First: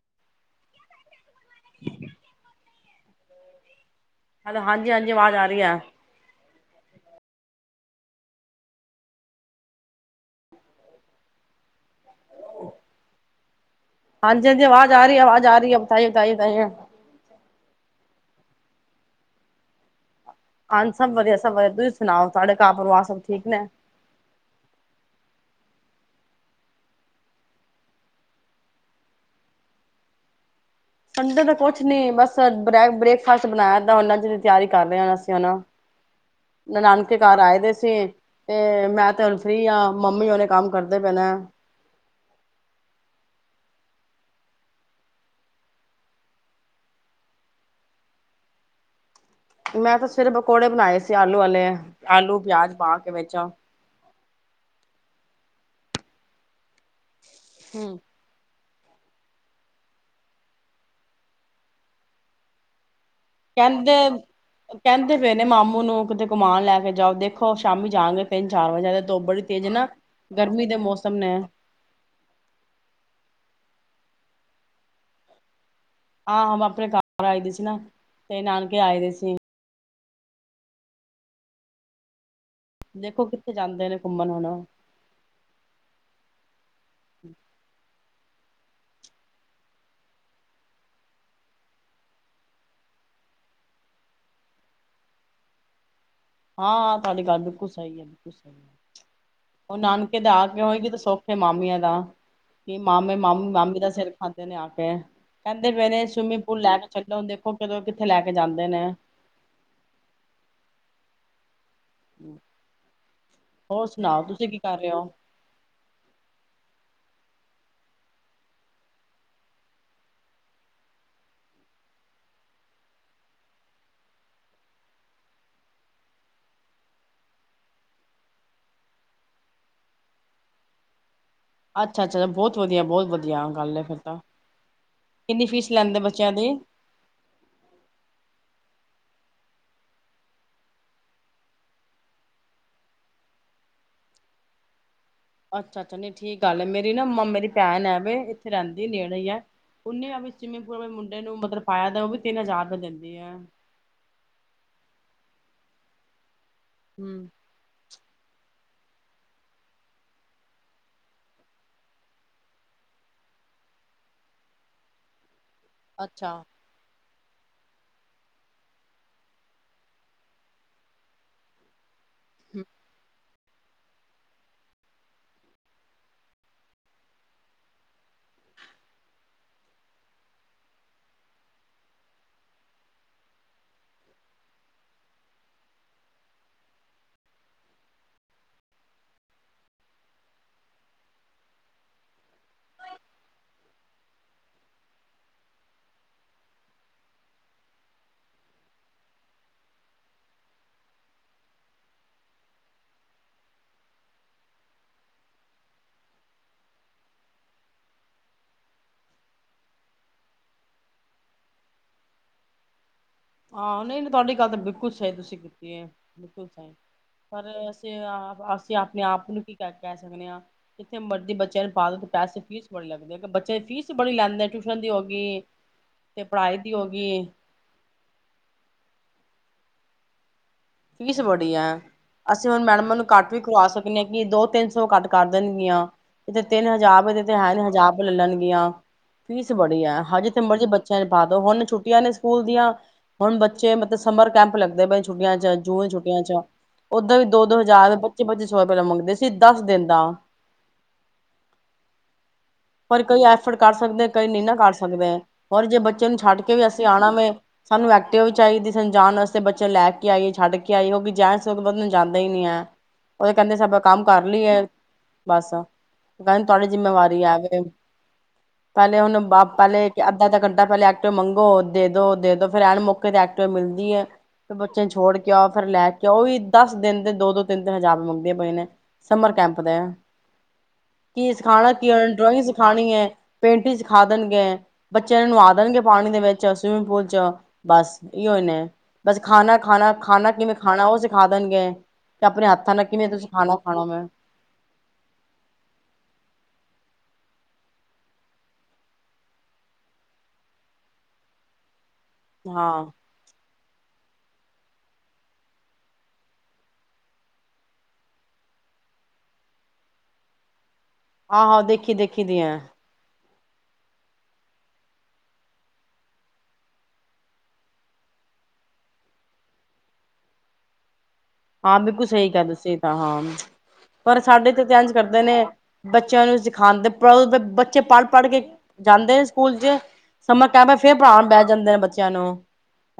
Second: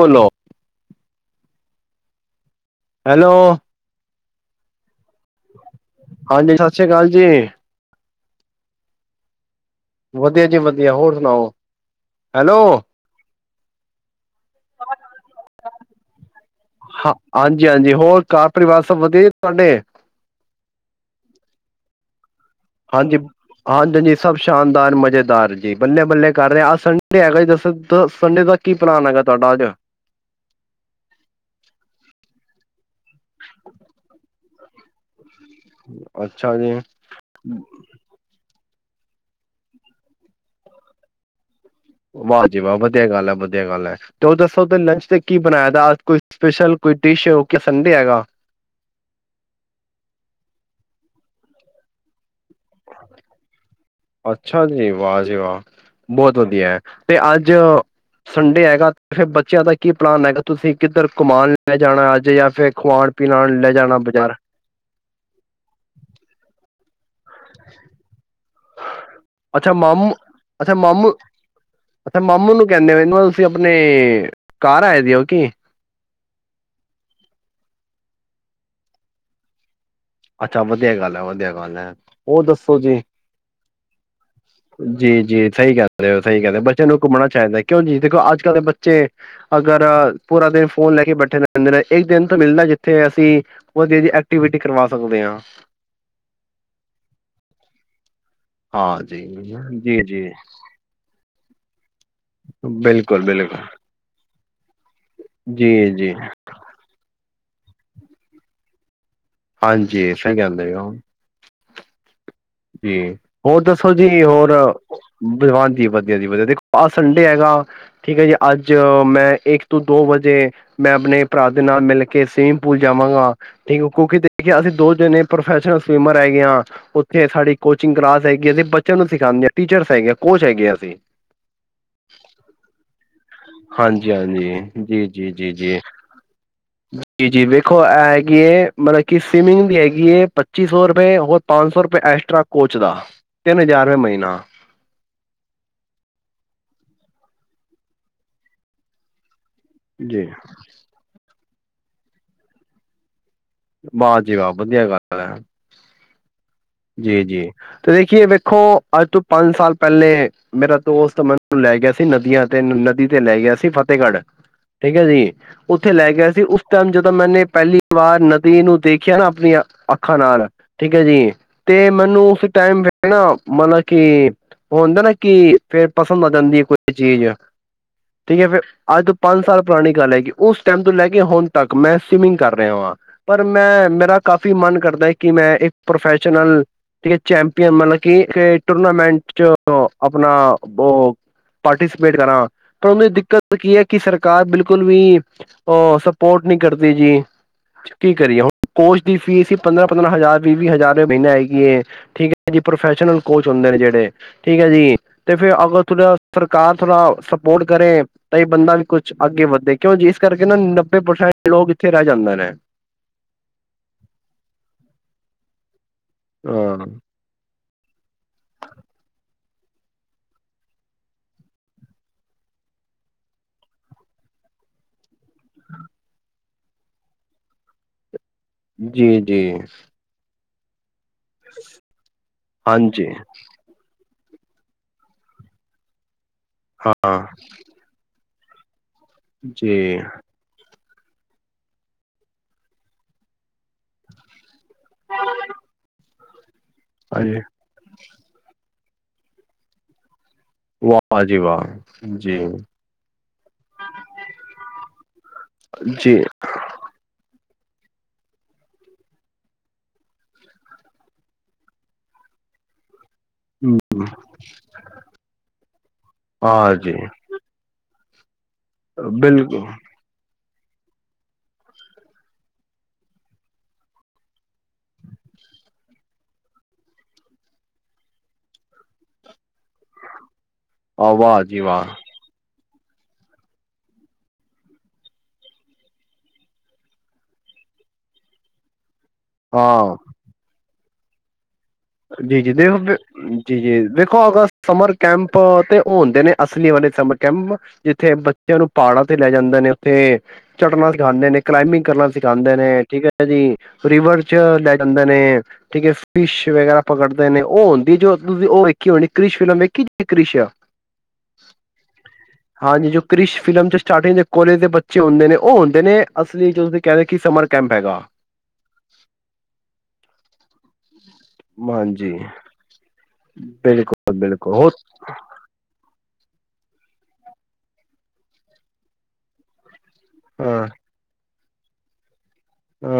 ਬੋਲੋ। Hello. Hello ਹਾਂਜੀ-ਹਾਂਜੀ ਆਵਾਜ਼ ਆ ਰਹੀ ਹੈ। ਹਾਂਜੀ ਸਤਿ ਸ਼੍ਰੀ ਅਕਾਲ ਜੀ। ਵਧੀਆ ਜੀ ਵਧੀਆ ਹੋਰ ਸੁਣਾਓ। ਹੈਲੋ ਹਾਂਜੀ-ਹਾਂਜੀ ਆਵਾਜ਼ ਆ ਰਹੀ ਆਵਾਜ਼ ਆ ਰਹੀ ਹੈ। [unintelligible] ਹਾਂ, ਹਾਂਜੀ- ਹਾਂਜੀ ਹੋਰ ਕਾਰ ਪਰਿਵਾਰ ਸਭ ਵਧੀਆ ਤੁਹਾਡੇ। ਅ ਸਭਰ ਸਭ ਦ ਸੁਣਾਓ ਸਾਰੇ ਕੰਮ ਹਾਂਜੀ, ਹਾਂਜੀ-ਹਾਂਜੀ। ਸਭ ਸ਼ਾਨਦਾਰ ਮਜ਼ੇਦਾਰ ਜੀ ਬੱਲੇ- ਬੱਲੇ ਕਰ ਰਹੇ ਆਹ ਸੰਡੇ ਹੈਗਾ ਜੀ ਦੱਸ ਸੰਡੇ ਦਾ ਕੀ ਪਲਾਨ ਹੈਗਾ ਤੁਹਾਡਾ ਅੱਜ ਇਦਾ ਦਾ ਤਾਂ ਕੁਛ ਨੀ ਬਸ ਬ੍ਰੇਕਫਾਸਟ ਬਣਾਇਆ ਤਾਂ ਉਹਨਾਂ ਦੀ ਤਿਆਰੀ ਕਰ ਰਹੇ ਹਾਂ। ਅ ਅੱਛਾ ਜੀ ਨਨਾਨ ਕੇ ਘਰ ਆਏ ਦੇ ਸੀ ਤੇ ਮੈਂ ਤੇ ਹੁਣ ਫਰੀ ਹਾਂ ਮੰਮੀ ਹੂਣੇ ਕੰਮ ਕਰਦੇ ਪਏ ਨੇ। ਵਾਹਜੀ ਵਾਹ ਵਧੀਆ ਗੱਲ ਹੈ ਵਧੀਆ ਗੱਲ ਏ ਤੇ ਉਹ ਦੱਸੋ ਤੇ ਲੰਚ ਤੇ ਕੀ ਬਣਾਇਆ ਦਾਲ ਕੋਈ ਸਪੈਸ਼ਲ ਕੋਈ ਡਿਸ਼ ਸੰਡੇ ਹੈਗਾ ਮੈਂ ਤਾਂ ਸਵੇਰ ਪਕੌੜੇ ਬਣਾਏ ਸੀ ਆਲੂ ਵਾਲੇ ਆਲੂ ਪਿਆਜ ਪਾ ਕੇ ਵਿੱਚ ਅੱਛਾ ਜੀ ਵਾਹ ਜੀ ਵਾਹ ਬਹੁਤ ਵਧੀਆ ਹੈ। ਤੇ ਅੱਜ ਹੂੰ ਸੰਡੇ ਹੈਗਾ, ਫੇਰ ਬੱਚਿਆਂ ਦਾ ਕੀ ਪਲਾਨ ਹੈਗਾ। ਤੁਸੀਂ ਕਿੱਧਰ ਘੂਮਾੰਣ ਲੈ ਜਾਣਾ ਅੱਜ ਜਾਂ ਫੇਰ ਖਵਾਣ ਪਿਲਾਣ ਲੈ ਕਹਿੰਦੇ, ਜਾਣਾ ਬਾਜ਼ਾਰ ਕਹਿੰਦੇ ਪਏ ਨੇ ਮਾਮੂ ਨੂੰ ਕਿਤੇ ਘੂਮਾਨ ਲੈ ਕੇ ਜਾਓ ਦੇਖੋ ਸ਼ਾਮੀ ਜਾਣਗੇ ਤਿੰਨ ਚਾਰ ਵਜੇ ਧੂੱਪ ਬੜੀ ਤੇਜ਼ ਏ ਅੱਛਾ ਨਾ। ਮਾਮੂ ਗਰਮੀ ਅੱਛਾ ਦੇ ਮਾਮੂ ਮੌਸਮ ਨੇ ਅੱਛਾ ਮਾਮੂ ਨੂੰ ਕੈਂਦੇ ਹੋ ਇਹ ਤੁਸੀਂ ਆਪਣੇ ਘਾਰ ਆਏ ਦਿ ਹੋ ਕੀ ਆਹੋ ਆਪਣੇ ਘਰ ਆਏ ਦੀ ਸੀ ਨਾ ਤੇ ਨਾਨਕੇ ਆਏ ਦੇ ਸੀ ਅੱਛਾ ਵਧੀਆ ਗੱਲ ਹੈ ਵਧੀਆ ਗੱਲ ਹੈ। ਹੋਰ ਦੱਸੋ ਜੀ? ਦੇਖੋ ਕਿੱਥੇ ਜਾਂਦੇ ਨੇ ਘੁੰਮਣ ਹੁਣ ਉਹ ਜੀ ਜੀ ਸਹੀ ਕੈਂਦੇ ਹੋ ਸਹੀ ਕੈਂਦੇ ਬੱਚਿਆਂ ਨੂੰ ਘੁੰਮਣਾ ਚਾਈਦਾ ਕਿਉਂ ਜੀ ਦੇਖੋ ਅੱਜ ਕੱਲ੍ਹ ਦੇ ਬੱਚੇ ਅਗਰ ਪੂਰਾ ਦਿਨ ਫੋਨ ਲੈ ਕੇ ਬੈਠੇ ਰੈੱਂਦੇ ਇੱਕ ਦਿਨ ਤੋਂ ਮਿਲਦਾ ਜਿੱਥੇ ਅਸੀਂ ਵਧੀਆ ਜੀ ਐਕਟੀਵਿਟੀ ਕਰਵਾ ਸਕਦੇ ਹਾਂ। ਹਾਂ ਤੁਹਾਡੀ ਗੱਲ ਬਿਲਕੁਲ ਸਹੀ ਹੈ। ਹਾਂ ਜੀ, ਉਹ ਜੀ, ਨਾਨਕੇ ਜੀ ਦੇ ਆ ਕੇ ਹੋਏਗੀ ਤੇ ਸਖ ਤੇ ਮਾਮੀਆਂ ਦਾ ਵੀ ਮਾਮੇ ਬਿਲਕੁਲ, ਮਾਮੀ, ਬਿਲਕੁਲ ਮਾਮੀ ਦਾ ਸਿਰ ਖਾਂਦੇ ਨੇ ਆ ਕੇ ਕਹਿੰਦੇ ਪਏ ਜੀ, ਨੇ ਜੀ ਸਵੀਮਿੰਗ ਪੂਲ ਲੈ ਕੇ ਛੱਡੋ ਦੇਖੋ, ਕਿਦੋਂ ਕਿੱਥੇ ਲੈ ਕੇ ਜਾਂਦੇ ਨੇ। ਹਾਂਜੀ ਇਸੇ ਕੈਂਦੇ ਹੋਣ ਜੀ, ਹੋਰ ਦੱਸੋ ਸੁਣਾਓ ਜੀ ਤੁਸੀਂ ਹੋਰ ਕੀ ਕਰ ਰਹੇ ਹੋ ਦਿਵਾਨ ਜੀ, ਵਧੀਆ ਜੀ ਵਧੀਆ ਦੇਖੋ ਆਹ ਸੰਡੇ ਹੈਗਾ ਠੀਕ ਹੈ ਜੀ, ਅੱਜ ਮੈਂ ਇੱਕ ਤੋਂ ਦੋ ਵਜੇ ਮੈਂ ਆਪਣੇ ਭਰਾ ਦੇ ਨਾਲ ਮਿਲ ਕੇ ਸਵੀਮਿੰਗ ਪੂਲ ਜਾਵਾਂਗਾ। ਠੀਕ ਕਿਉਂਕਿ ਦੇਖਿਆ, ਅਸੀਂ ਦੋ ਜਣੇ ਪ੍ਰੋਫੈਸ਼ਨਲ ਸਵਿਮਰ ਹੈਗੇ ਹਾਂ। ਸਾਡੀ ਕੋਚਿੰਗ ਕਲਾਸ ਹੈਗੀ। ਅਸੀਂ ਬੱਚਿਆਂ ਨੂੰ ਸਿਖਾਉਂਦੇ, ਟੀਚਰਸ ਹੈਗੇ ਹਾਂ ਕੋਚ ਹੈਗੇ ਆ ਅਸੀਂ। ਅੱਛਾ ਅੱਛਾ, ਬਹੁਤ ਵਧੀਆ ਐ ਬਹੁਤ ਵਧੀਆ ਗੱਲ ਹੈ ਫਿਰ ਹਾਂਜੀ ਤਾਂ ਹਾਂਜੀ ਜੀ ਜੀ ਕਿੰਨੀ ਜੀ ਫੀਸ ਜੀ ਲੈਂਦੇ ਬੱਚਿਆਂ ਦੀ? ਜੀ ਜੀ ਵੇਖੋ ਇਹ ਹੈਗੀ ਹੈ। ਮਤਲਬ ਕਿ ਸਵਿਮਿੰਗ ਦੀ ਹੈਗੀ ਹੈ ਪੱਚੀ ਸੌ ਰੁਪਏ ਹੋਰ ਪੰਜ ਸੌ ਰੁਪਏ ਐਕਸਟਰਾ ਕੋਚ ਦਾ ਤਿੰਨ ਹਜ਼ਾਰ ਰੁਪਏ ਮਹੀਨਾ। ਅੱਛਾ ਅੱਛਾ ਨੀ ਠੀਕ ਗੱਲ ਹੈ ਮੇਰੀ ਨਾ ਮੰਮਾ ਮੇਰੀ ਭੈਣ ਹੈਵੇ ਇੱਥੇ ਰੈਂਦੀ ਨੇੜੇ ਹੈ। ਉਨੇ ਆ ਜੀ ਸਵਿਮਿੰਗ ਪੁਲ ਮੁੰਡੇ ਨੂੰ ਮਤਲਬ ਪਾਇਆ ਉਹ ਵੀ ਤਿੰਨ ਹਜਾਰ ਰੁਪੇ ਦਿੰਦੀ ਆ ਵਾਹ ਜੀ ਵਾਹ, ਵਧੀਆ ਗੱਲ ਹੈ। ਜੀ ਹੂੰ ਜੀ ਤੇ ਦੇਖੀਏ ਵੇਖੋ ਅੱਜ ਤੋਂ ਪੰਜ ਸਾਲ ਪੈਲੇ ਮੇਰਾ ਦੋਸਤ ਮੈਨੂੰ ਲੈ ਗਿਆ ਸੀ। ਨਦੀਆਂ ਤੇ ਨਦੀ ਤੇ ਲੈ ਗਿਆ ਸੀ। ਫਤਿਹਗੜ੍ਹ ਠੀਕ ਹੈ ਜੀ ਉੱਥੇ ਲੈ ਗਿਆ ਅੱਛਾ ਸੀ ਉਸ ਟੈਮ ਜਦੋਂ ਮੈਨੇ ਪਹਿਲੀ ਵਾਰ ਨਦੀ ਨੂੰ ਦੇਖਿਆ ਨਾ ਆਪਣੀਆਂ ਅੱਖਾਂ ਨਾਲ ਠੀਕ ਹੈ। ਜੀ ਅਤੇ ਮੈਨੂੰ ਉਸ ਹੂੰ ਟਾਈਮ ਵੇਣਾ ਮਤਲਬ ਕੀ ਉਹ ਹੁੰਦਾ ਨਾ ਕਿ ਫੇਰ ਪਸੰਦ ਆ ਜਾਂਦੀ ਕੋਈ ਚੀਜ਼ ਠੀਕ ਹੈ ਫਿਰ ਅੱਜ ਤੋਂ ਪੰਜ ਸਾਲ ਪੁਰਾਣੀ ਗੱਲ ਹੈਗੀ ਉਸ ਟੈਮ ਤੋਂ ਲੈ ਕੇ ਹੁਣ ਤੱਕ ਮੈਂ ਸਵਿਮਿੰਗ ਕਰ ਰਿਹਾ ਵਾਂ ਪਰ ਮੈਂ, ਮੇਰਾ ਕਾਫ਼ੀ ਮਨ ਕਰਦਾ ਹੈ ਕਿ ਮੈਂ ਇੱਕ ਪ੍ਰੋਫੈਸ਼ਨਲ ਠੀਕ ਹੈ ਚੈਂਪੀਅਨ ਮਤਲਬ ਕਿ ਟੂਰਨਾਮੈਂਟ ਚ ਆਪਣਾ ਉਹ ਪਾਰਟੀਸਪੇਟ ਕਰਾਂ। ਪਰ ਉਂਦੇ ਚ ਦਿੱਕਤ ਕੀ ਹੈ ਕਿ ਸਰਕਾਰ ਬਿਲਕੁਲ ਵੀ ਉਹ ਸਪੋਰਟ ਨਹੀਂ ਕਰਦੇ ਜੀ। ਕੀ ਕਰੀਏ ਹੁਣ ਕੋਚ ਦੀ ਫੀਸ ਸੀ ਪੰਦਰਾਂ ਪੰਦਰਾਂ ਹਜ਼ਾਰ ਵੀਹ ਵੀਹ ਹਜ਼ਾਰ ਮੀਨਾ ਹੈਗੀ ਠੀਕ ਹੈ। ਜੀ ਪ੍ਰੋਫੈਸ਼ਨਲ ਕੋਚ ਹੁੰਦੇ ਨੇ ਜਿਹੜੇ ਠੀਕ ਹੈ ਜੀ ਤੇ ਫੇਰ ਅਗਰ ਥੋੜਾ, ਸਰਕਾਰ ਥੋੜਾ ਸਪੋਰਟ ਕਰੇ ਤਾਂ ਇਹ ਬੰਦਾ ਵੀ ਕੁੱਛ ਅੱਗੇ ਵੱਧੇ। ਕਿਉਂ ਜਿਸ ਕਰਕੇ ਨਾ ਨੱਬੇ ਪ੍ਰਸੈਂਟ ਲੋਕ ਇੱਥੇ ਰਹਿ ਜਾਂਦੇ ਨੇ। ਹਾਂ, ਨਹੀਂ ਨਹੀ ਤੁਹਾਡੀ ਗੱਲ ਤਾਂ ਬਿਲਕੁਲ ਸਹੀ ਤੁਸੀਂ ਕੀਤੀ ਹੈ। ਬਿਲਕੁਲ ਸਹੀ। ਹਾਂ ਪਰ ਅਸੀਂ ਅਸੀਂ ਆਪਣੇ ਆਪ ਨੂੰ ਕੀ ਕ ਕਹਿ ਸਕਦੇ ਹਾਂ ਜਿੱਥੇ ਮਰਜ਼ੀ ਬੱਚਿਆਂ ਨੂੰ ਪਾ ਦਿਓ ਪੈਸੇ ਫੀਸ ਬੜੇ ਲੱਗਦੀ ਹੈ। ਬੱਚਿਆਂ ਦੀ ਫੀਸ ਬੜੀ ਲੈਂਦੇ ਟਿਊਸ਼ਨ ਦੀ ਹੋ ਗਈ ਪੜਾਈ ਵੀ ਹੋ ਗਈ ਏ ਜੀ ਜੀ। ਫੀਸ ਬੜੀ ਹੈ ਅਸੀਂ ਹੁਣ ਮੈਡਮਾ ਨੂੰ ਹਾਂਜੀ ਘਟ ਵੀ ਕਰਵਾ ਸਕਦੇ ਹ ਕਿ ਦੋ ਤਿੰਨ ਸੌ ਘਟ ਕਰ ਦੇਣਗੀਆਂ ਇਹ ਤਿੰਨ ਹਜ਼ਾਰ ਹਾਂ ਇਦੇ ਤੇ ਹੈ ਹਜ਼ਾਰ ਲੈਲੰਗੀਆਂ ਫੀਸ ਬੜੀ ਜੀ ਐ ਹਜੇ ਮਰੀ ਬੱਚਿਆਂ ਨਿ ਪਾ ਦੋ ਹੁਣ ਛੁੱਟੀਆਂ ਨੇ ਸਕੂਲ ਦੀਆਂ ਹੁਣ ਬੱਚੇ ਮਤਲਬ ਸਮਰ ਕੈਂਪ ਲੱ ਛੁੱਟੀਆਂ ਚ ਜੂਨ ਛੁੱਟੀਆਂ ਚ ਓਦਰ ਵੀ ਹਾਂਜੀ ਦੋ ਦੋ ਹਜ਼ਾਰ ਪੱਚੀ ਪੱਚੀ ਸੌ ਰੂਪਏ ਮੰਗਦੇ ਸੀ ਦਸ ਦਿਨ ਦਾ। ਵਾਹ ਜੀ ਵਾਹ ਜੀ ਪਰ ਕਈ ਐਫਰਟ ਕਰ ਸਕਦੇ ਕਈ ਨਹੀਂ ਨਾ ਕਰ ਸਕਦੇ ਪਰ ਜੇ ਬੱਚੇ ਨੂੰ ਜੀ ਛੱਡ ਕੇ ਵੀ ਅਸੀਂ ਆਣਾ ਵੇ ਸਾਨੂੰ ਐਕਟਿਵਾ ਚਾਈਦੀ ਸੀ ਜਾਣ ਵਾਸਤੇ ਬੱਚੇ ਲੈ ਕੇ ਆਈਏ ਛੱਡ ਕੇ ਆਈਏ ਹੋਗੀ ਜ ਬਾ ਨੂੰ ਜਾਂਦਾ ਹੀ ਨਹੀਂ ਹੈ। ਉਹ ਕੈਂਦੇ ਸਭ ਕੰਮ ਕਰ ਲਈ ਹੈ। ਬਸ ਕੈਂਦੇ ਤੁਹਾਡੀ ਹਾਂ ਜੀ ਜਿੰਮੇਵਾਰੀ ਆਵੇ ਪਹਿਲੇ ਹੁਣ [unintelligible] ਬਿਲਕੁਲ ਪਹਿਲੇ ਕਿ ਅੱਧਾ ਅੱਧਾ ਘੰਟਾ ਪਹਿਲੇ ਐਕਟਿਵਾ ਮੰਗੋ ਦੇ ਦੋ ਦੇ ਦੋ ਫੇਰ ਐਨ ਮੌਕੇ ਤੇ ਐਕਟਿਵਾ ਮਿਲਦੀ ਐ। ਤੇ ਬੱਚੇ ਨੂੰ ਛੋੜ ਕੇ ਆਓ ਫੇਰ ਲੈ ਕੇ ਆਓ ਵੀ ਦਸ ਦਿਨ ਤੇ ਦੋ ਦੋ ਤਿੰਨ ਤਿੰਨ ਹਜ਼ਾਰ ਮੰਗਦੇ ਪਏ ਨੇ। ਸਮਰ ਕੈਂਪ ਦੇ ਆਹ ਕੀ ਵਾਹ ਜੀ ਸਿਖਾਣਾ ਵਾਹ ਕੀ ਉਹ ਡਰੋਇੰਗ ਸਿਖਾਣੀ ਐ ਪੇਂਟਿੰਗ ਸਿਖਾ ਦੇਣਗੇ। ਬੱਚਿਆਂ ਨੂੰ ਨਵਾ ਦੇਣਗੇ ਪਾਣੀ ਦੇ ਵਿੱਚ ਸਵਿਮਿੰਗ ਪੂਲ ਚ ਬਸ ਇਹੋ ਹੀ ਨੇ ਬਸ ਖਾਣਾ ਖਾਣਾ ਹਾਂ ਖਾਣਾ ਕਿਵੇਂ ਖਾਣਾ ਉਹ ਸਿਖਾ ਦੇਣਗੇ। ਜੀ ਆਪਣੇ ਜੀ ਹੱਥਾਂ ਦੇਖੋ ਨਾਲ ਕਿਵੇਂ ਤੁਸੀਂ ਖਾਣਾ ਜੀ ਜੀ ਖਾਣਾ ਮੈਂ ਦੇਖੋ ਅਗਸਤ ਸਮਰ ਕੈਂਪ ਤੇ ਓ ਹੁੰਦੇ ਨੇ ਅਸਲੀ ਵਾਲੇ ਸਮਰ ਕੈਂਪ ਜਿੱਥੇ ਬੱਚਿਆਂ ਨੂੰ ਪਹਾੜਾਂ ਤੇ ਲੈ ਜਾਂਦੇ ਨੇ ਉੱਥੇ ਚੜਨਾ ਸਿਖਾਂਦੇ ਨੇ ਕਲਾਈਬਿੰਗ ਕਰਨਾ ਸਿਖਾਉਂਦੇ ਨੇ ਹਾਂ ਠੀਕ ਹੈ ਜੀ ਰਿਵਰ ਚ ਲੈ ਜਾਂਦੇ ਨੇ ਠੀਕ ਹੈ ਫਿਸ਼ ਵਗੈਰਾ ਪਕੜਦੇ ਨੇ ਉਹ ਹੁੰਦੀ ਜੋ ਤੁਸੀਂ ਉਹ ਵੇਖੀ ਹੋਣੀ ਕ੍ਰਿਸ਼ ਫਿਲਮ ਵੇਖੀ ਜੇ ਕ੍ਰਿਸ਼? ਆਹੋ ਦੇਖੀ ਦੇਖੀ ਦੀਆਂ ਹਾਂਜੀ ਜੋ ਕ੍ਰਿਸ਼ ਫਿਲਮ ' ਸਟਾਰਟਿੰਗ ਦੇ ਕੋਲੇਜ ਦੇ ਬੱਚੇ ਹੁੰਦੇ ਨੇ ਉਹ ਹੁੰਦੇ ਨੇ ਅਸਲੀ ਜੋ ਤੁਸੀਂ ਕਹਿੰਦੇ ਕਿ ਸਮਰ ਕੈਂਪ ਹੈਗਾ। ਹਾਂ ਬਿਲਕੁਲ ਹਾਂਜੀ ਸਹੀ ਗ ਦੱਸੇ ਤਾਂ ਹਾਂ ਬਿਲਕੁਲ ਪਰ ਸਾਡੇ ਬਿਲਕੁਲ ਤੇ ਹੋ ਐਂਜ ਕਰਦੇ ਨੇ ਬੱਚਿਆਂ ਨੂੰ ਸਿਖਾਣਦੇ ਪ ਬੱਚੇ ਪੜ੍ਹ ਪੜ ਕੇ ਜਾਂਦੇ ਨੇ ਸਕੂਲ ਚ ਸਮਰ ਹਾਂ ਕੈਂਪ ਫੇਰ ਪੜਾਣ ਬਹਿ ਜਾਂਦੇ ਨੇ ਬੱਚਿਆਂ ਨੂੰ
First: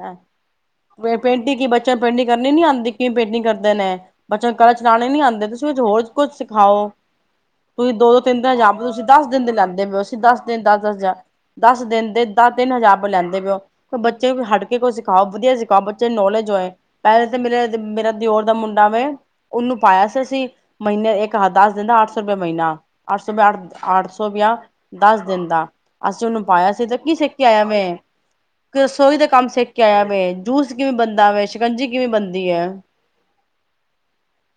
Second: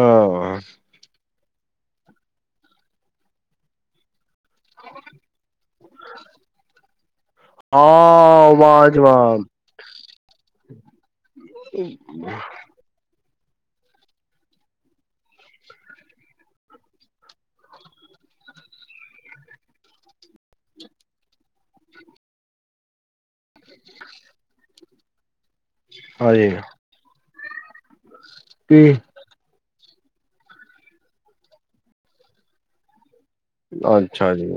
ਹੈਂ ਪੇਂਟਿੰਗ ਬੱਚਿਆਂ ਨੂੰ ਪੇਂਟਿੰਗ ਕਰਨੀ ਨੀ ਆਉਂਦੀ ਕਿਵੇਂ ਪੇਂਟਿੰਗ ਕਰਦੇ ਨੇ। ਬੱਚਿਆਂ ਨੂੰ [unintelligible] ਚਲਾਣੇ ਨੀ ਆਂਦੇ ਤੁਸੀਂ ਹੋਰ ਕੁਛ ਸਿਖਾਓ ਤੁਸੀਂ ਦੋ ਦੋ ਤਿੰਨ ਹਾਂ ਤਿੰਨ ਜਾਰ ਤੁਸੀਂ ਦਸ ਵਾਜਵਾਬ ਦਿਨ ਦੇ ਲੈਂਦੇ ਪ ਹੋ ਦਸ ਦਿਨ ਦਸ- ਦਸ ਹਜ਼ਾਰ ਦਸ ਦਿਨ ਦੇ ਦਸ ਤਿੰਨ ਹਜ਼ਾਰ ਲੈਂਦੇ ਪੇ ਓ ਬੱਚੇ ਹਟ ਕੇ ਕੋਈ ਸਿਖਾਓ ਵਧੀਆ ਸਿਖਾਓ ਬੱਚੇ ਨੌਲੇਜ ਹੋਏ ਪਹਿਲੇ ਤਾਂ ਮੇਰੇ। ਮੇਰਾ ਦਿਓਰ ਦਾ ਮੁੰਡਾ ਵੇ ਉਹਨੂੰ ਪਾਇਆ ਸੀ ਅਸੀਂ ਮਹੀਨੇ ਇੱਕ ਦੱਸ ਦਿੰਨ ਦਾ ਅੱਠ ਸੌ। ਰੁਪਏ ਮ੍ਹੀਨਾ ਅੱਠ ਸੌ ਰੁਪਿਆ ਅੱਠ-ਅੱਠ ਸੌ ਗਿਆ ਦਸ ਦਿਨ ਦਾ ਅਸੀਂ ਉਹਨੂੰ ਹਾਂਜੀ ਪਾਇਆ ਸੀ ਤੇ ਕੀ ਸਿੱਖ ਕੇ ਆਇਆ ਵੇ ਕੀ ਰਸੋਈ ਦੇ ਕੰਮ ਸਿੱ ਖ ਕੇ ਆਇਆ ਵੇ ਜੂਸ ਕਿਵੇਂ ਬਣਦਾ ਵੇ ਸ਼ਿਕੰਜੀ ਕਿਵੇਂ ਬਣਦੀ ਏ। ਅੱਛਾ ਜੀ।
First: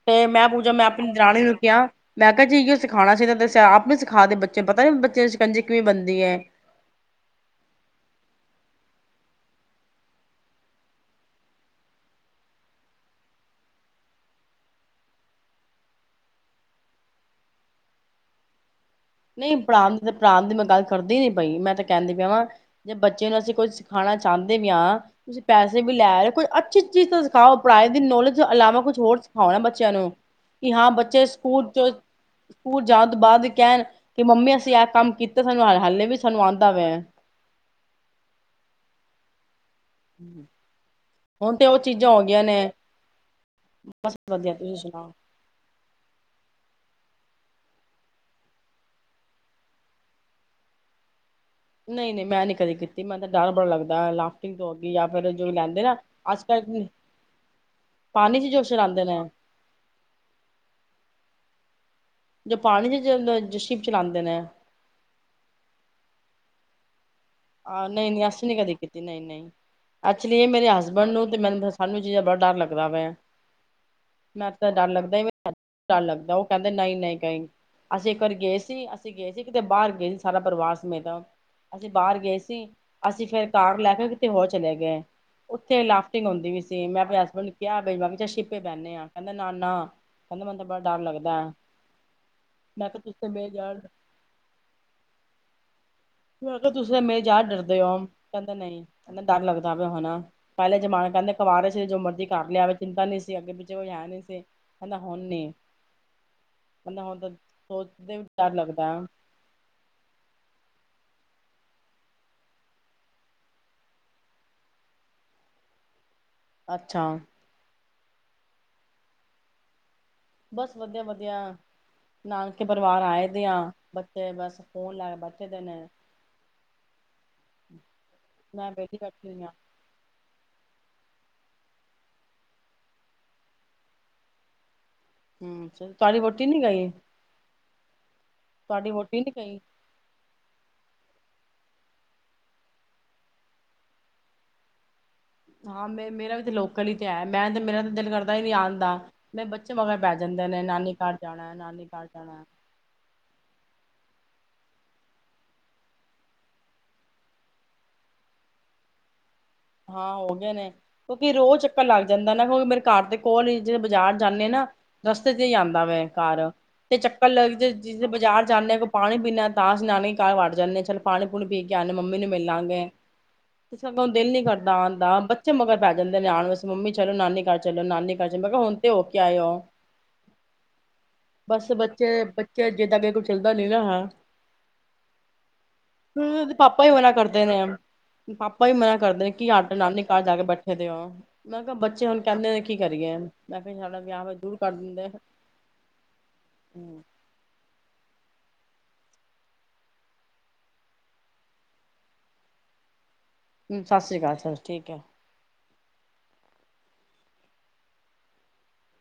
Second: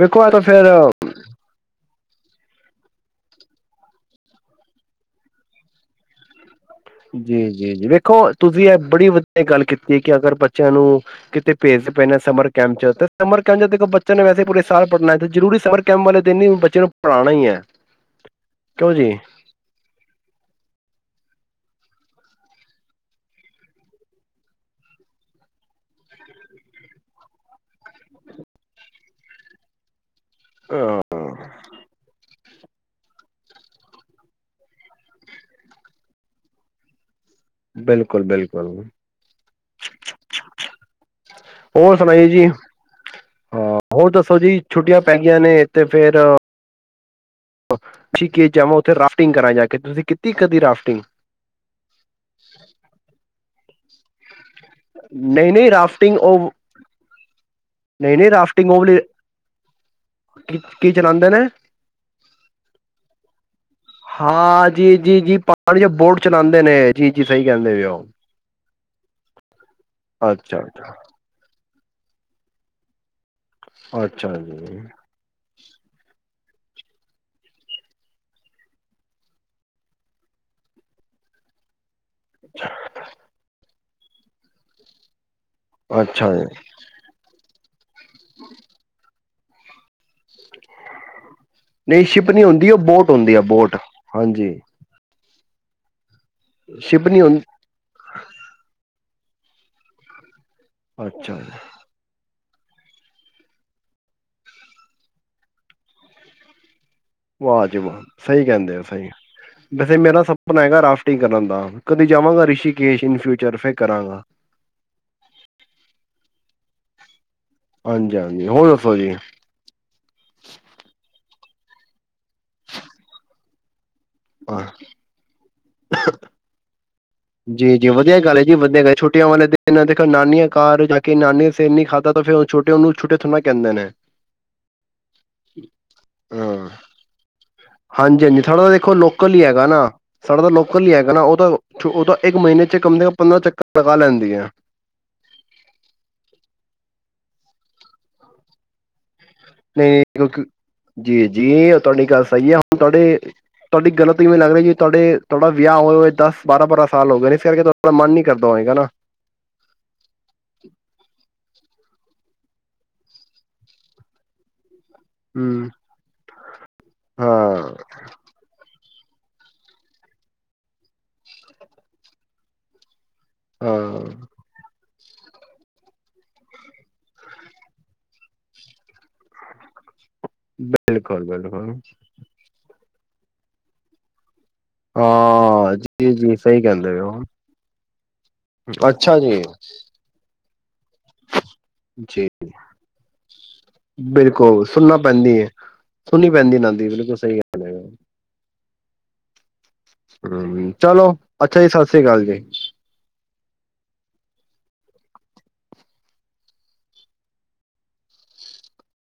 ਵੇਖੋ ਤੇ ਇਹ ਤਾਂ ਮੈਂ ਫੇਰ ਪੂਜਾ ਮੈਂ ਆਪਣੀ ਦਰਾਣੀ ਨੂੰ ਕਿਹਾ। ਮੈਂ ਕਿਹਾ ਜੀਹੀਓ ਸਿਖਾਣਾ ਸੀ ਤੇ ਅਸੀਂ ਆਪ ਵੀ ਸਿਖਾਦੇ ਬੱਚੇ ਨੂੰ ਪਤਾ ਨੀ ਬੱਚੇ ਦੀ ਸ਼ਿਕੰਜੇ ਕਿਵੇਂ ਬਣਦੀ ਏ। ਜੀ-ਜੀ-ਜੀ ਵੇਖੋ ਤੁਸੀਂ ਇਹ ਬੜੀ ਵਧੀਆ ਗੱਲ ਕੀਤੀ ਐ ਕਿ ਅਗਰ ਬੱਚਿਆਂ ਨੂੰ ਕਿਤੇ ਭੇਜਦੇ ਪਏ ਨੇ ਸਮਰ ਕੈਂਪ ਚ ਤੇ ਸਮਰ ਕੈਂਪ ਚ ਦੇਖੋ ਬੱਚਿਆਂ ਨੇ ਵੈਸੇ ਪੂਰੇ ਸਾਲ ਪੜ੍ਹਨਾ ਜ਼ਰੂਰੀ ਸਮਰ। ਕੈਮ ਵਾਲੇ ਦਿਨ ਬੱਚੇ ਨੂੰ ਪੜ੍ਹਾਣਾ ਹੀ ਹੈ ਕਿਉਂ ਜੀ। ਨਹੀਂ ਪੜ੍ਹਾਣ ਦੀ ਪੜਾਨ ਦੀ ਮੈਂ ਗੱਲ ਕਰਦੀ ਨੀ ਪਈ ਮੈਂ ਤਾਂ ਕਹਿੰਦੀ ਪਿਆ ਵਾਂ। ਜੇ ਬੱਚੇ ਨੂੰ ਅਸੀਂ ਕੁੱਝ ਸਿਖਾਣਾ ਚਾਹੁੰਦੇ ਵੀ ਹਾਂ ਤੁਸੀਂ ਪੈਸੇ ਵੀ ਲੈ ਰਹੇ ਹੋ ਕੁਈ ਅੱਛੀ ਚੀਜ਼ ਤਾਂ। ਸਿਖਾਓ ਪੜ੍ਹਾਈ ਦੀ ਨੌਲੇਜ ਇਲਾਵਾ ਕੁਛ ਹੋਰ ਸਿਖਾਓ ਨਾ ਬੱਚਿਆਂ ਨੂੰ। ਕਿ ਹਾਂ ਬੱਚੇ ਸਕੂਲ ਚ ਸਕੂਲ ਜਾਣ ਤੋਂ ਬਾਅਦ ਕਹਿਣ। ਕਿ ਮੰਮੀ ਅਸੀਂ ਆ ਕੰਮ ਕੀਤੇ ਸਾਨੂੰ ਹਾਲੇ ਵੀ ਸਾਨੂੰ ਆਂਦਾ ਵੈ। ਬਿਲਕੁਲ-ਬਿਲਕੁਲ। [inaudible] ਹੁਣ ਤੇ ਉਹ ਹੋਰ ਚੀਜ਼ਾਂ ਹੋ ਸੁਣਾਈਏ ਗਈਆਂ ਜੀ ਨੇ ਹਾਂ ਹੋਰ ਦੱਸੋ ਵਧੀਆ ਜੀ ਤੁਸੀਂ ਛੁੱਟੀਆਂ ਸੁਣਾਓ। ਪੈ ਗਈਆਂ ਨੇ। ਤੇ ਫੇਰ। ਠੀਕ ਆ ਜਾਵਾਂ ਉੱਥੇ ਰਾਫਟਿੰਗ ਕਰਾ ਜਾ ਕੇ ਤੁਸੀਂ ਕੀਤੀ ਕਦੀ ਰਾਫਟਿੰਗ। ਨਈ-ਨਈ ਮੈਂ ਨੀ ਕਦੀ ਕੀਤੀ ਮੈਨੂੰ ਤਾਂ ਡਰ ਬੜਾ ਲੱਗਦਾ ਐ ਲਾ। ਤੋਂ [unintelligible] ਜਾਂ ਫਿਰ ਜੋ ਨਹੀਂ ਨਹੀਂ ਲੈਂਦੇ ਨਾ ਰਾਫਟਿੰਗ ਉਹ ਅੱਜ ਕੱਲ। ਨਹੀਂ-ਨਹੀਂ ਪਾਣੀ ਚ ਰਾਫਟਿੰਗ ਜੋਸ਼ ਵਾਲੀ ਲਾਂਦੇ ਨੇ ਉਹ। ਕੀ ਕੀ ਚਲਾਉਂਦੇ ਨੇ ਜੋ ਪਾਣੀ ਦੇ ਸ਼ਿਵ ਚਲਾਂਦੇ ਨੇ। ਹਾਂ ਜੀ-ਜੀ-ਜੀ ਪਾਣੀ ਚ ਬੋਟ ਚਲਾਂਦੇ ਨੇ। ਜੀ-ਜੀ ਸਹੀ ਗੱਲ। ਆਹ ਨਹੀਂ-ਨਹੀਂ ਅਸੀਂ ਨੀ ਕਦੇ ਕੀਤੀ ਨਹੀਂ ਨਹੀਂ ਐਚੁਲੀ ਇਹ ਮੇਰੇ ਅੱਛਾ-ਅੱਛਾ, ਹਸਬੈਂਡ ਨੂੰ ਤੇ ਮੈਨੂੰ। ਸਾਨੂੰ ਚੀਜ਼ਾਂ ਬੜਾ ਡਰ ਲੱਗਦਾ ਵੈ ਅੱਛਾ ਅੱਛਾ ਮੈਂ ਤਾਂ ਜੀ। ਡਰ ਲੱਗਦਾ ਹੀ। ਡਰ ਲੱਗਦਾ ਉਹ ਕਹਿੰਦੇ ਨਹੀਂ ਨਹੀਂ ਕਈ। ਅਸੀਂ ਇੱਕ ਵਾਰੀ ਗਏ ਸੀ ਅਸੀਂ ਗਏ ਸੀ ਕਿਤੇ ਬਾਹਰ ਗਏ ਸੀ ਸਾਰਾ ਪਰਿਵਾਰ ਸਮੇਤ। ਅਸੀਂ ਬਾਹਰ ਗਏ ਸੀ ਅਸੀਂ ਫਿਰ ਕਾਰ ਲੈ ਕੇ ਕਿਤੇ ਹੋਰ ਚਲੇ ਗਏ ਉੱਥੇ ਲਾਫਟਿੰਗ ਅੱਛਾ ਜੀ, ਹੁੰਦੀ ਵੀ ਸੀ। ਤੇ ਮੈਂ ਆਪਣੇ ਹਸਬੈਂਡ ਨੂੰ ਕਿਹਾ ਮੈਂ ਕਿਹਾ ਚ ਛਿੱਪੇ ਬਹਿੰਨੇ ਆ ਕਹਿੰਦਾ ਨਾ-ਨਾ। ਕਹਿੰਦਾ ਮੈਨੂੰ ਬੜਾ ਡਰ ਲੱਗਦਾ, ਨਹੀਂ ਸ਼ਿਪ ਨੀ ਹੁੰਦੀ ਉਹ ਮੈਂ ਕਿਹਾ ਬੋਟ ਤੁਸੀਂ ਤੇ ਹੁੰਦੀ ਆ ਮੇਰੀ ਬੋਟ ਜਾੜ ਹਾਂਜੀ। ਦੂਸਰੇ ਸ਼ਿਪ ਮੇਰੇ ਨੀ ਜਾ ਹੁੰਦੀ ਡਰਦੇ ਹੋ ਕਹਿੰਦਾ ਨਹੀਂ ਕਹਿੰਦਾ ਡਰ ਲੱਗਦਾ ਪਿਆ ਹਨਾ। ਪਹਿਲੇ ਜਮਾਨ ਕਿੰਦੇ ਅੱਛਾ ਇੱਕ ਵਾਰ। ਜੋ ਮਰਜ਼ੀ ਕਰ ਲਿਆਵੇ ਚਿੰਤਾ ਨੀ ਸੀ ਅੱਗੇ ਪਿੱਛੇ ਕੋਈ ਹੈਂ ਨੀ ਸੀ ਕਹਿੰਦਾ ਹੁਣ ਨੀ। [unintelligible] ਵਾਹ, ਜੀ ਵਾਹ, ਸੋਚਦੇ ਵੀ ਸਹੀ ਡਰ ਕਹਿੰਦੇ ਲੱਗਦਾ ਸਹੀ ਵੈਸੇ ਮੇਰਾ ਸਪਨਾ ਹੈਗਾ ਰਾਫਟਿੰਗ ਕਰਨ ਦਾ, ਕਦੀ ਜਾਵਾਂਗਾ ਰਿਸ਼ੀਕੇਸ਼ ਇਨ ਫਿਊਚਰ ਫਿਰ ਕਰਾਂਗਾ। ਅੱਛਾ। ਹਾਂਜੀ-ਹਾਂਜੀ ਹੋਰ ਦੱਸੋ ਜੀ। ਬਸ ਵਧੀਆ ਵਧੀਆ, ਨਾਨਕੇ ਪਰਿਵਾਰ ਆਏ ਦੇ ਆ ਬੱਚੇ ਬਸ ਫੋਨ ਲੈ ਕਿਦਨ ਐ। ਜੀ-ਜੀ ਵਧੀਆ ਗੱਲ ਹੈ ਜੀ ਮੈਂ ਵਧੀਆ ਗੱਲ ਵਿਹਲੀ ਛੋਟੀਆਂ ਬੈਠੀ ਹੋਈ ਵਾਲੇ ਆ ਤੇ ਦੇਖੋ ਨਾਨੀਆਂ ਘਰ ਜਾ ਕੇ ਨਾਨੀ ਸਿਰ ਨੀ ਖਾਧਾ ਤਾ ਫਿਰ ਉਹ ਛੋਟੇ ਉਹਨੂੰ ਛੋਟੇ ਥੋਨਾ ਕਹਿੰਦੇ ਨੇ। [inaudible] ਹੂੰ ਤੁਹਾਡੀ ਵਹੁਟੀ ਨੀ ਗਈ? ਹਾਂਜੀ-ਹਾਂਜੀ ਥੋੜਾ ਤੁਹਾਡੀ ਦੇਖੋ ਵੋਟੀ ਨੀ ਲੋਕਲ ਹੀ ਗਈ ਹੈਗਾ ਨਾ। ਸਾਡਾ ਤਾਂ ਲੋਕਲ ਹੀ ਹੈਗਾ ਨਾ, ਉਹ ਤਾਂ ਉਹ ਤਾਂ ਇੱਕ ਮਹੀਨੇ ਚ ਕਮ ਸੇ ਕਮ ਪੰਦਰਾਂ ਚੱਕਰ ਲਗਾ ਲੈਂਦੀ ਐ। ਹਾਂ ਮੇ ਮੇਰਾ ਵੀ ਤੇ ਲੋਕਲ ਹੀ ਤੇ ਹੈ ਮੈਂ ਤੇ ਮੇਰਾ ਤਾਂ ਦਿਲ ਕਰਦਾ ਹੀ ਨੀ ਆਣ ਦਾ। ਨਹੀਂ ਬੱਚੇ ਮਗਰ ਨਹੀਂ ਪੈ ਕਿਉਂਕਿ ਜਾਂਦੇ ਨੇ ਨਾਨੀ ਘਰ ਜੀ ਜਾਣਾ ਜੀ ਉਹ ਨਾਨੀ ਤੁਹਾਡੀ ਘਰ ਗੱਲ ਜਾਣਾ। ਸਹੀ ਹੈ ਹੁਣ ਤੁਹਾਡੇ ਤੁਹਾਡੀ ਗਲ ਤੋਂ ਕਿਵੇਂ ਲੱਗ ਰਹੀ ਏ ਤੁਹਾਡੇ ਤੁਹਾਡਾ ਵਿਆਹ ਹੋਏ ਹੋਏ ਦਸ ਬਾਰਾਂ-ਬਾਰਾਂ ਸਾਲ ਹੋ ਗਏ ਨੇ ਫੇਰ ਕਿਤੋਂ ਅਪਣਾ ਮਨ ਨੀ ਕਰਦਾ ਹੋਏਗਾ ਨਾ। ਹਾਂ ਹੋਗੇ ਨੇ। ਕਿਉਂਕਿ ਰੋਜ਼ ਚੱਕਰ ਲੱਗ ਜਾਂਦਾ ਨਾ ਹੁਣ ਮੇਰੇ ਘਰ ਦੇ ਕੋਲ ਹੀ ਜੇ ਬਾਜ਼ਾਰ ਜਾਨੇ ਨਾ ਰਸਤੇ ਤੇ ਹੀ ਹੂੰ ਜਾਂਦਾ ਵਾ ਘ, ਤੇ ਚੱਕਰ ਲੱਗ ਹਾਂ ਜੇ ਜਿਸ ਦਿਨ ਬਾਜ਼ਾਰ ਜਾਂਨੇ ਆਂ ਕੋਈ ਪਾਣੀ ਪੀਣਾ ਤਾਂ ਅਸੀਂ ਨਾਨੀ ਘਰ ਵੜ ਜਾ ਜਾਂਨੇ ਆਂ ਚਲ ਪਾਣੀ ਪੂਣੀ ਪੀ ਕੇ ਆਣੇ ਆਂ ਮੰਮੀ ਨੂੰ ਮਿਲਲਾਂਗੇ। [inaudible] ਸਗੋਂ ਦਿਲ ਨੀ ਆਣ ਦਾ ਬੱਚੇ ਮਗਰ ਪੈ ਜਾਂਦੇ ਨੇ ਆਣ ਵਾਸਤੇ ਮੰਮੀ ਚਲੋ ਨਾਨੀ ਘਰ ਚਲੋ ਨਾਨੀ ਘਰ ਚਲੋ ਮੈਂ ਕਿਹਾ ਹੁਣ ਤੇ ਹੋ ਕੇ ਆਏ ਹੋ। ਬਿਲਕੁਲ-ਬਿਲਕੁਲ ਤੇ ਅ ਜੇਦਾਂ ਕਹੇ ਕੋਈ ਚੱਲਦਾ ਨੀ ਨਾ ਹਾਂ। ਹਾਂ ਜੀ ਹੂੰ ਜੀ ਇਹਦੇ ਸਹੀ ਪਾਪਾ ਵੀ ਕਹਿੰਦੇ ਹੋ ਮਨਾ ਕਰਦੇ ਨੇ, ਪਾਪਾ ਵੀ ਮਨਾ ਅੱਛਾ ਕਰਦੇ ਨੇ। ਜੀ ਕੀ ਨਾਨੀ ਘਰ ਜਾ ਕੇ ਬੈਠੇ ਦੇਓਂ। ਮੈਂ ਕਿਹਾ ਬੱਚੇ ਹੁਣ ਜੀ ਕਹਿੰਦੇ ਨੇ ਕੀ ਕਰੀਏ, ਮੈਂ ਕਿਹਾ ਸਾਡਾ ਵਿਆਹ ਵਿਹਾ ਦੂਰ ਕਰ ਦਿੰਦੇ। ਸੁਨਣੀ ਪੈਂਦੀ ਇਹਨਾਂ ਦੀ ਹੂੰ ਬਿਲਕੁਲ ਸਹੀ ਗੱਲ। ਹੈ। ਹੂੰ ਚਲੋ, ਅੱਛਾ ਜੀ ਸਤਿ ਸ੍ਰੀ ਅਕਾਲ ਜੀ। ਸਤਿ ਸ਼੍ਰੀ ਅਕਾਲ ਚਲੋ ਠੀਕ ਹੈ।